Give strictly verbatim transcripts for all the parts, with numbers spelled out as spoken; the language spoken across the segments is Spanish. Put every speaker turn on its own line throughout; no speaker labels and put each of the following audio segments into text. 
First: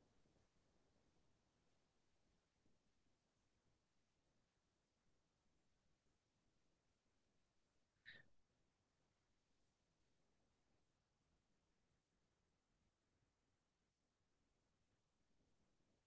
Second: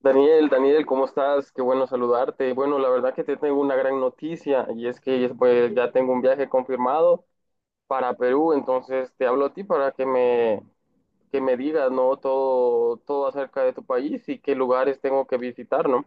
Daniel, Daniel, ¿cómo estás? Qué bueno saludarte. Bueno, la verdad que te tengo una gran noticia y es que pues, ya tengo un viaje confirmado para Perú, entonces te hablo a ti para que me, que me digas, ¿no? Todo, todo acerca de tu país y qué lugares tengo que visitar, ¿no?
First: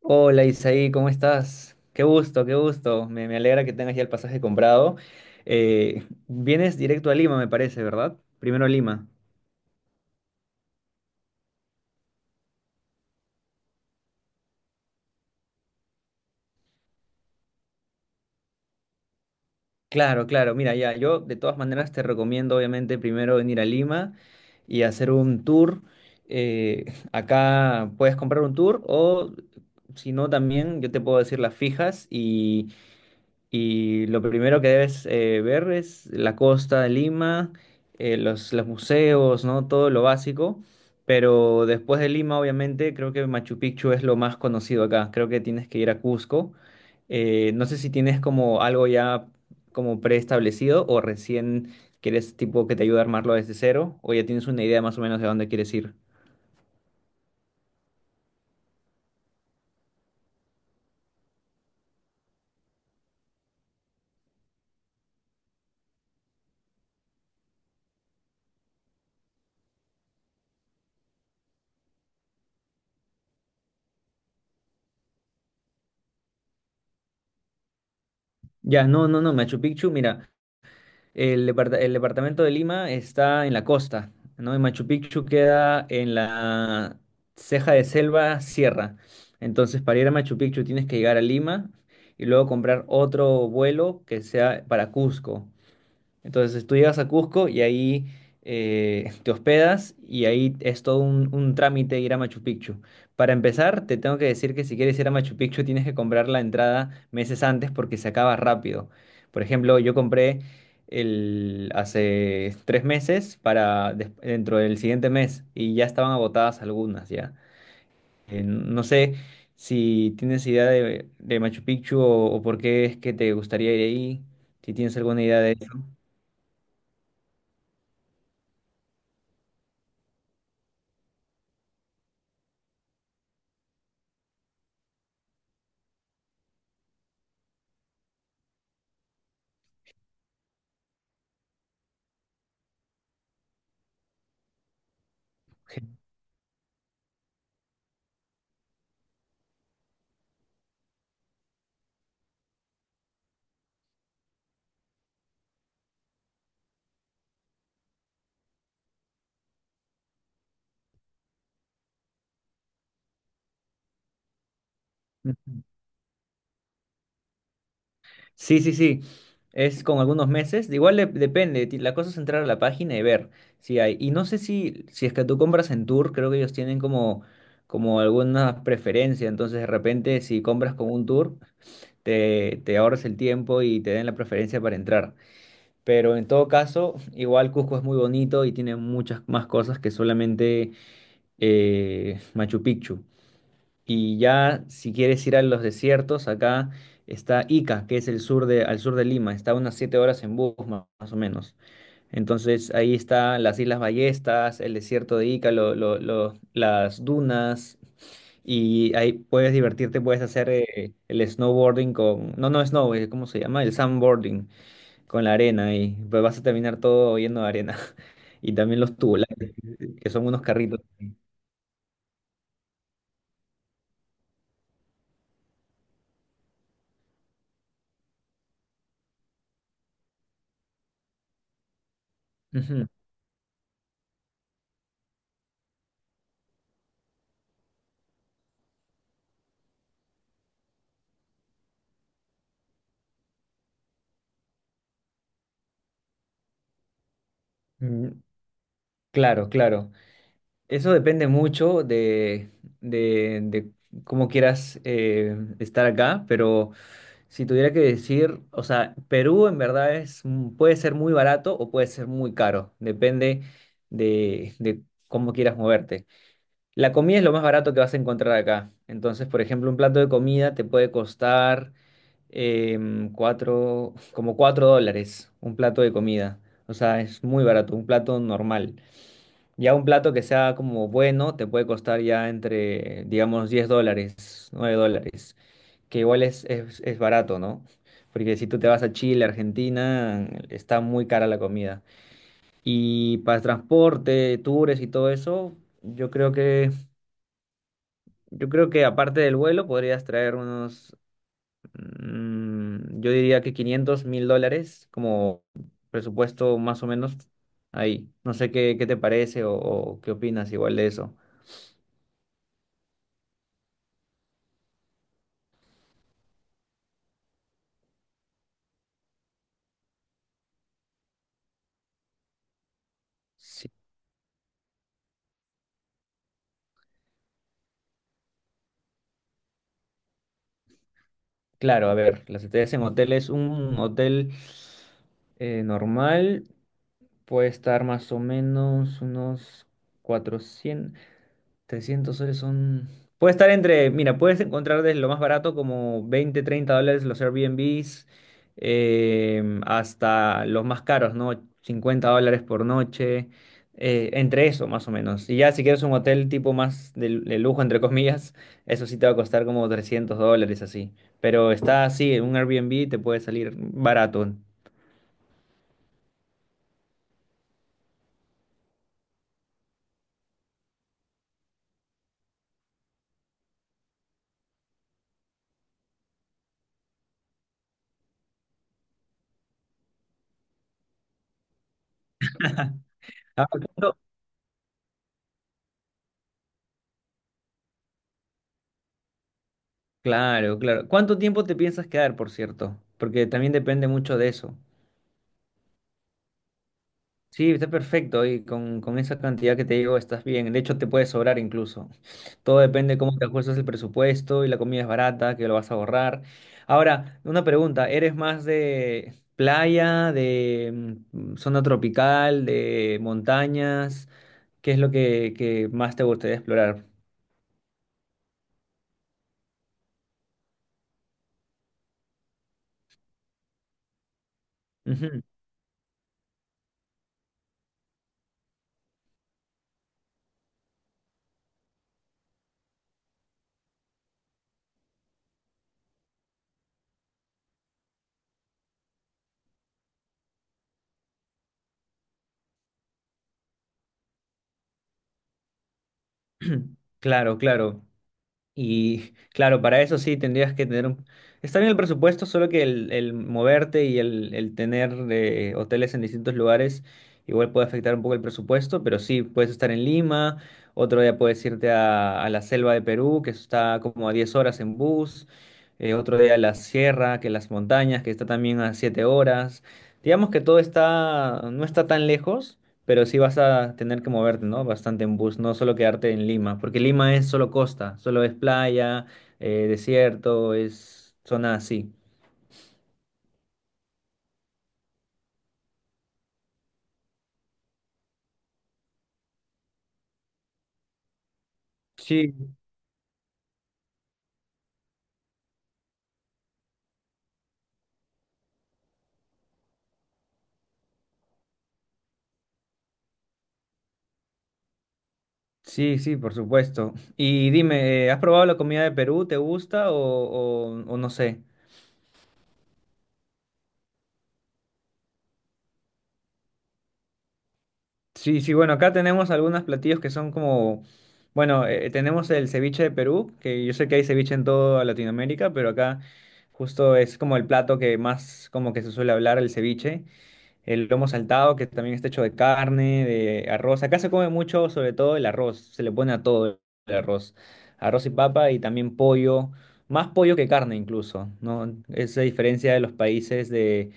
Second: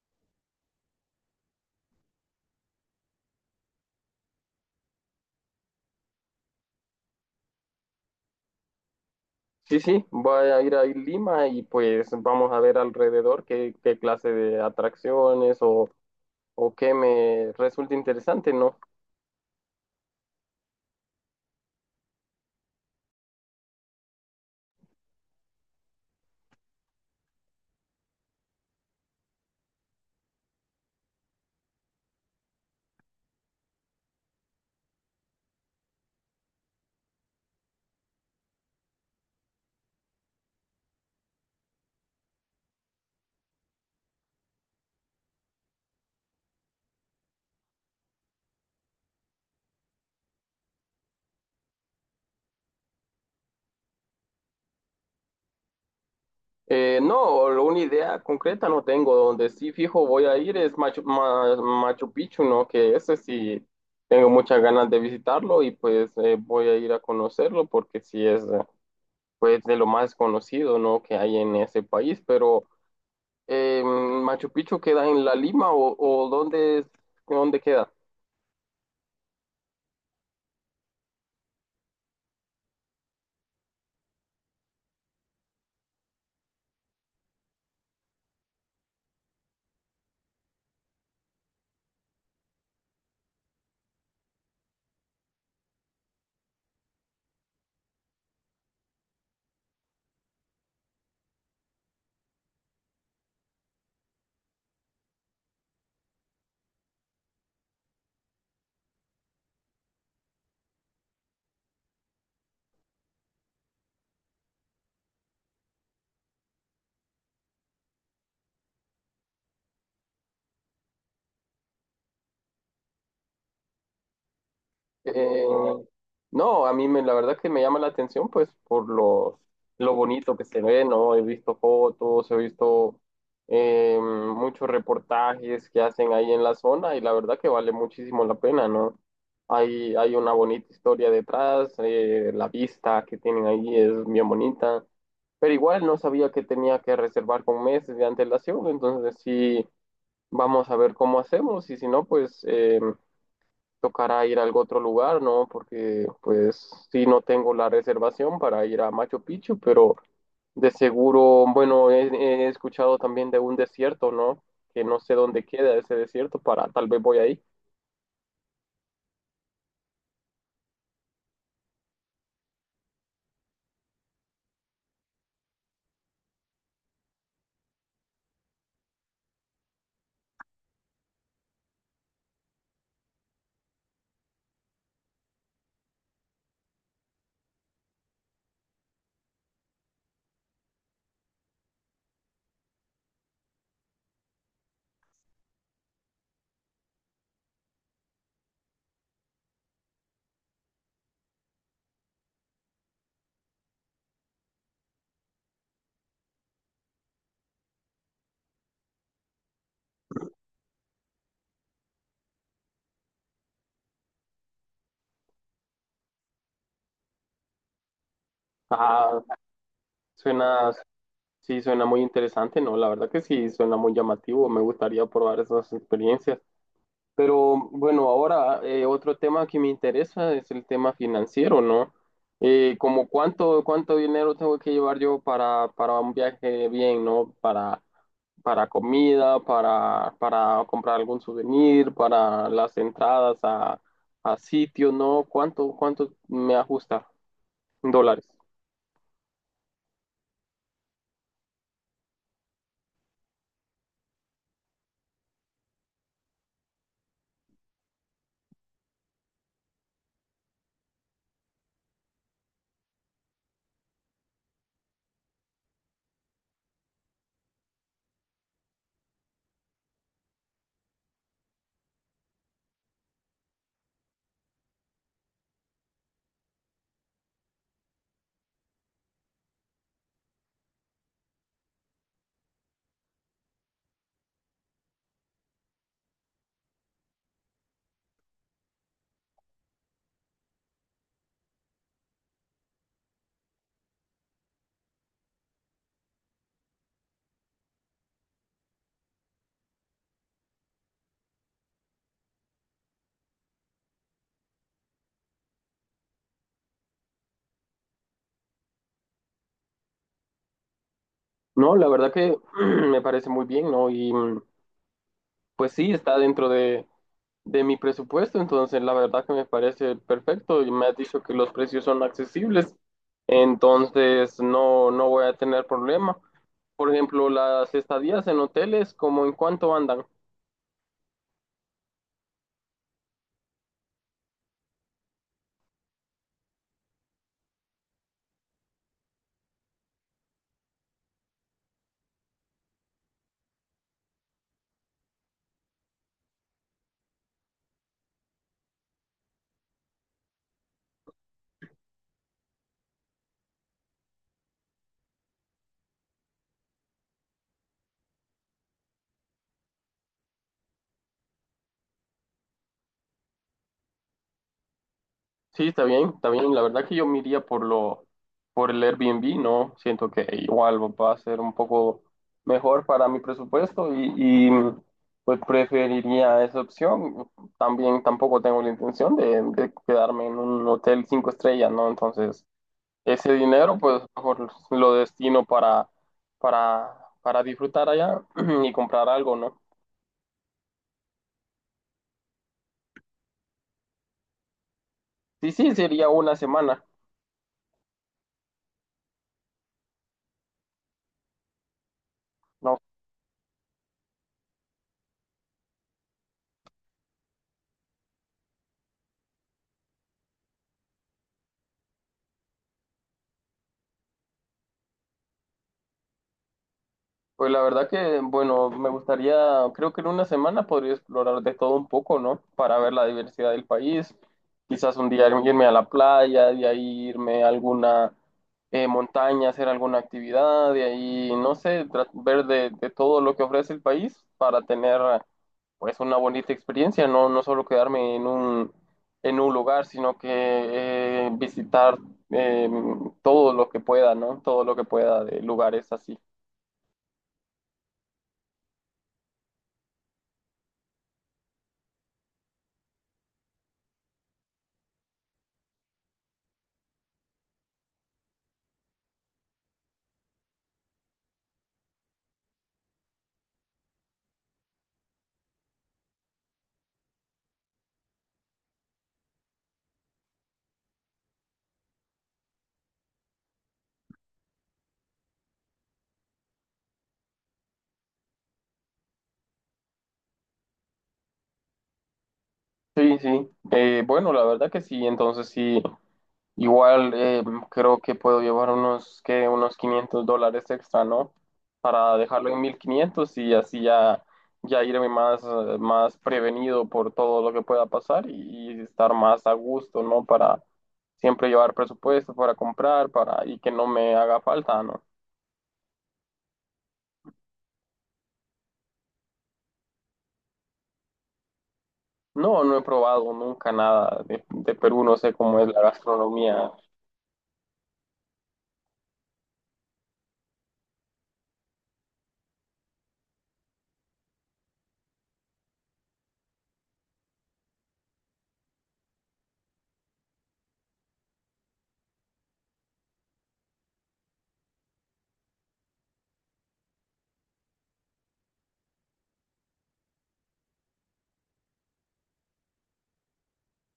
Hola Isaí, ¿cómo estás? Qué gusto, qué gusto. Me, me alegra que tengas ya el pasaje comprado. Eh, vienes directo a Lima, me parece, ¿verdad? Primero a Lima.
Sí, sí, voy a ir a Lima y pues vamos a ver alrededor qué, qué clase de atracciones o, o qué me resulta interesante, ¿no?
Claro, claro. Mira, ya, yo de todas maneras te recomiendo, obviamente, primero venir a Lima y hacer un tour. Eh, Acá puedes comprar un tour o, si no, también yo te puedo decir las fijas. Y lo primero que debes eh, ver es la costa de Lima, eh, los, los museos, ¿no? Todo lo básico. Pero después de Lima, obviamente, creo que Machu Picchu es lo más conocido acá. Creo que tienes que ir a Cusco. Eh, no sé si tienes como algo ya como preestablecido o recién quieres tipo que te ayude a armarlo desde cero, o ya tienes una idea más o menos de dónde quieres ir.
Eh, no, lo- una idea concreta no tengo. Donde sí fijo voy a ir es Machu, Ma- Machu Picchu, ¿no? Que ese sí tengo muchas ganas de visitarlo y pues eh, voy a ir a conocerlo porque sí es eh, pues de lo más conocido, ¿no? Que hay en ese país. Pero eh, Machu Picchu queda en La Lima o, o dónde, es- dónde queda?
Ya, no, no, no, Machu Picchu, mira. El, depart- el departamento de Lima está en la costa, ¿no? Y Machu Picchu queda en la ceja de selva sierra. Entonces, para ir a Machu Picchu tienes que llegar a Lima y luego comprar otro vuelo que sea para Cusco. Entonces tú llegas a Cusco y ahí eh, te hospedas y ahí es todo un, un trámite ir a Machu Picchu. Para empezar, te tengo que decir que si quieres ir a Machu Picchu tienes que comprar la entrada meses antes porque se acaba rápido. Por ejemplo, yo compré el, hace tres meses para des- dentro del siguiente mes, y ya estaban agotadas algunas ya. Eh, no sé si tienes idea de, de Machu Picchu o, o por qué es que te gustaría ir ahí, si tienes alguna idea
Eh,
de eso.
no, a mí me, la verdad que me llama la atención pues por lo, lo bonito que se ve, ¿no? He visto fotos, he visto eh, muchos reportajes que hacen ahí en la zona y la verdad que vale muchísimo la pena, ¿no? Hay, hay una bonita historia detrás, eh, la vista que tienen ahí es bien bonita, pero igual no sabía que tenía que reservar con meses de antelación, entonces sí, vamos a ver cómo hacemos y si no, pues... em, tocará ir a algún otro lugar, ¿no? Porque pues sí, no tengo la reservación para ir a Machu Picchu, pero de seguro, bueno, he, he escuchado también de un desierto, ¿no? Que no sé dónde
Ujú.
queda ese desierto, para tal vez voy ahí.
Sí, sí, sí. Es con algunos meses. De Igual le- depende. ti- La cosa es entrar a la página y ver si hay. Y no sé si, si es que tú compras en tour, creo que ellos tienen como, como alguna preferencia. Entonces, de repente, si compras con un tour, te, te ahorras el tiempo y te den la preferencia para entrar. Pero en todo caso, igual Cusco es muy bonito y tiene muchas más cosas que solamente eh, Machu Picchu. Y ya, si quieres ir a los desiertos, acá está Ica, que es el sur de, al sur de Lima. Está unas siete horas en bus, ma- más o menos. Entonces, ahí están las Islas Ballestas, el desierto de Ica, lo- lo- lo- las dunas. Y ahí puedes divertirte, puedes hacer eh, el snowboarding con... No, no, snow, eh, ¿cómo se llama? El sandboarding con la arena. Y pues vas a terminar todo lleno de arena. Y también los
Ah,
tubulares, que son unos
suena,
carritos.
sí, suena muy interesante, ¿no? La verdad que sí, suena muy llamativo, me gustaría probar esas experiencias. Pero bueno, ahora eh, otro tema que me interesa es el tema financiero, ¿no? Eh,
Ujú.
como cuánto, cuánto dinero tengo que llevar yo para, para un viaje bien, ¿no? Para, para comida, para, para comprar algún souvenir, para las entradas a, a sitios, ¿no? ¿Cuánto, cuánto me ajusta en
Mm.
dólares?
Claro, claro. Eso depende mucho de, de, de cómo quieras eh, estar acá, pero si tuviera que decir, o sea, Perú en verdad es, mm, puede ser muy barato o puede ser muy caro, depende de, de cómo quieras moverte. La comida es lo más barato que vas a encontrar acá. Entonces, por ejemplo, un plato de comida te puede costar em, cuatro, como cuatro dólares, un plato de comida. O sea, es muy barato, un plato normal. Ya un plato que sea como bueno te puede costar ya entre, digamos, diez dólares, nueve dólares, que igual es, es, es barato, ¿no? Porque si tú te vas a Chile, Argentina, está muy cara la comida. Y para transporte, tours y todo eso, yo creo que, yo creo que aparte del vuelo podrías traer unos, mm, yo diría que quinientos mil dólares como presupuesto más o menos ahí. No sé qué, qué te parece o o qué opinas igual de eso.
No, la verdad que me parece muy bien, ¿no? Y, mm, pues sí, está dentro de, de mi presupuesto, entonces la verdad que me parece perfecto y me has dicho que los precios son accesibles, entonces no, no voy a tener problema. Por ejemplo, las estadías en hoteles, ¿como en cuánto andan?
Claro, a ver, las estrellas en hotel es un hotel eh, normal, puede estar más o menos unos cuatrocientos. trescientos soles son... Puede estar entre, mira, puedes encontrar desde lo más barato como veinte, treinta dólares los Airbnbs, em, hasta los más caros, ¿no? cincuenta dólares por noche, eh, entre eso más o menos. Y ya si quieres un hotel tipo más de, de lujo, entre comillas, eso sí te va a costar como trescientos dólares así. Pero está así, un Airbnb te puede salir barato.
Sí, está bien, está bien. La verdad que yo me iría por lo, por el Airbnb, ¿no? Siento que igual va a ser un poco mejor para mi presupuesto y, y, pues preferiría esa opción. También tampoco tengo la intención de, de quedarme en un hotel cinco estrellas, ¿no? Entonces, ese
Ah,
dinero
¿cuánto?
pues mejor lo destino para, para, para disfrutar allá y comprar algo, ¿no?
Claro, claro. ¿Cuánto tiempo te piensas quedar, por cierto? Porque también depende mucho de eso.
Sí, sí, sería una semana.
Sí, está perfecto y con, con esa cantidad que te digo estás bien. De hecho, te puede sobrar incluso. Todo
No.
depende de cómo te ajustas el presupuesto, y la comida es barata, que lo vas a ahorrar. Ahora, una pregunta, ¿eres más de playa, de mm, zona tropical, de montañas? ¿Qué es lo que, que más te gustaría explorar?
Pues la verdad que, bueno, me gustaría, creo que en una semana podría explorar de todo un poco, ¿no? Para ver la diversidad del país. Quizás un
Ujú.
día irme a la playa, de ahí irme a alguna eh, montaña, hacer alguna actividad, de ahí, no sé, tra- ver de, de todo lo que ofrece el país para tener pues una bonita experiencia, no, no solo quedarme en un, en un lugar, sino que eh, visitar eh, todo lo que pueda, ¿no? Todo lo que pueda de lugares así.
Claro, claro. Y claro, para eso sí tendrías que tener un... Está bien el presupuesto, solo que el, el moverte y el, el tener eh, hoteles en distintos lugares igual puede afectar un poco el presupuesto, pero sí, puedes estar en Lima, otro día puedes irte a, a la selva de Perú, que está como a diez horas en bus, eh, otro día a la sierra, que las montañas, que está también a siete horas. Digamos que todo está, no está tan lejos, pero sí vas a tener que moverte, ¿no? Bastante en bus, no solo quedarte en Lima, porque Lima es solo costa, solo es playa, eh, desierto, es zona así.
Sí, sí. Eh, bueno, la verdad que sí. Entonces sí, igual eh, creo que puedo llevar unos, que Unos quinientos dólares extra, ¿no? Para dejarlo
Sí,
en mil quinientos y así ya, ya irme más, eh, más prevenido por todo lo que pueda pasar y, y estar más a gusto, ¿no? Para siempre llevar presupuesto para comprar, para y que no me haga falta, ¿no?
sí, sí, por supuesto. Y dime, eh, ¿has probado la comida de Perú? ¿Te gusta o, o- o no sé?
No, no he probado nunca nada de, de Perú, no sé cómo es la gastronomía.
Sí, sí, bueno, acá tenemos algunos platillos que son como, bueno, eh, tenemos el ceviche de Perú, que yo sé que hay ceviche en toda Latinoamérica, pero acá justo es como el plato que más como que se suele hablar, el ceviche. El lomo saltado, que también está hecho de carne, de arroz. Acá se come mucho, sobre todo el arroz. Se le pone a todo el arroz. Arroz y papa y también pollo. Más pollo que carne incluso, ¿no? Esa diferencia de los países de,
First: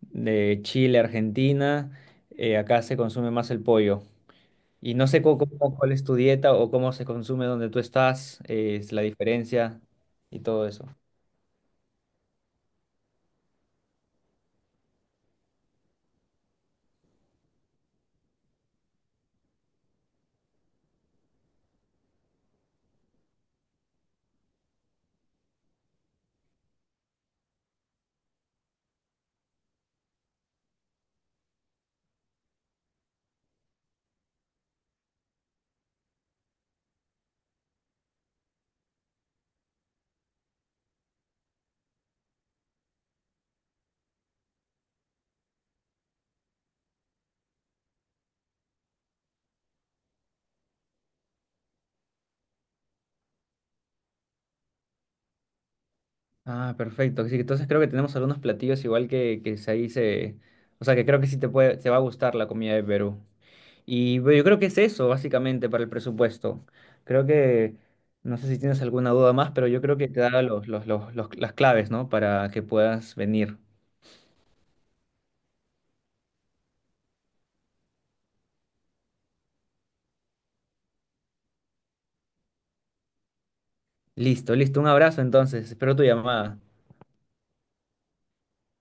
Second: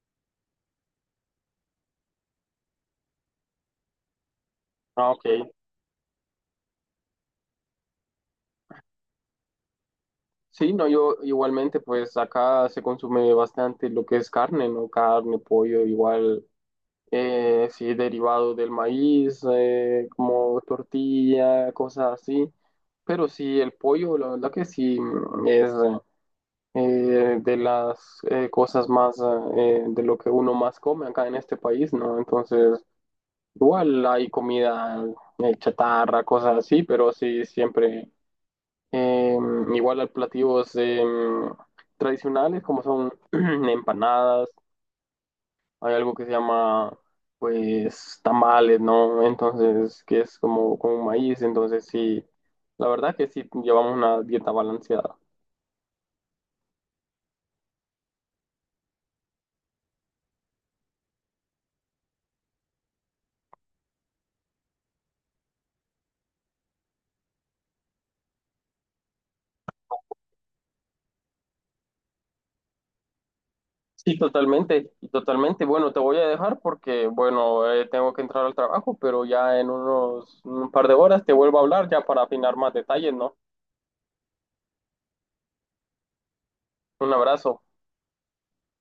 de Chile, Argentina. eh, acá se consume más el pollo. Y no
Ah,
sé
ok.
cómo, cómo- cuál es tu dieta o cómo se consume donde tú estás, eh, es la diferencia y todo
Sí, no,
eso.
yo igualmente, pues acá se consume bastante lo que es carne, ¿no? Carne, pollo, igual, eh, sí, derivado del maíz, eh, como tortilla, cosas así. Pero sí, el pollo, la verdad que sí, mm, es eh, de las eh, cosas más, eh, de lo que uno más come acá en este país, ¿no? Entonces, igual hay comida eh, chatarra, cosas así, pero sí, siempre. Em, igual hay platillos em, tradicionales como son empanadas, hay algo que se llama pues tamales, ¿no? Entonces, que es como con maíz, entonces sí, la verdad que sí llevamos una dieta balanceada.
Ah, perfecto. Sí, entonces creo que tenemos algunos platillos igual que, que se- ahí se... O sea, que creo que sí te puede, te va a gustar la comida de Perú. Y bueno, yo creo que es eso, básicamente, para el presupuesto. Creo que, no sé si tienes alguna duda más, pero yo creo que te da los, los, los, los- las claves, ¿no? Para que puedas venir.
Sí, totalmente, y totalmente. Bueno, te voy a dejar porque, bueno, eh, tengo que entrar al trabajo, pero ya en unos un par de horas te vuelvo a hablar ya para afinar más detalles, ¿no?
Listo, listo. Un abrazo entonces. Espero tu llamada.
Un abrazo.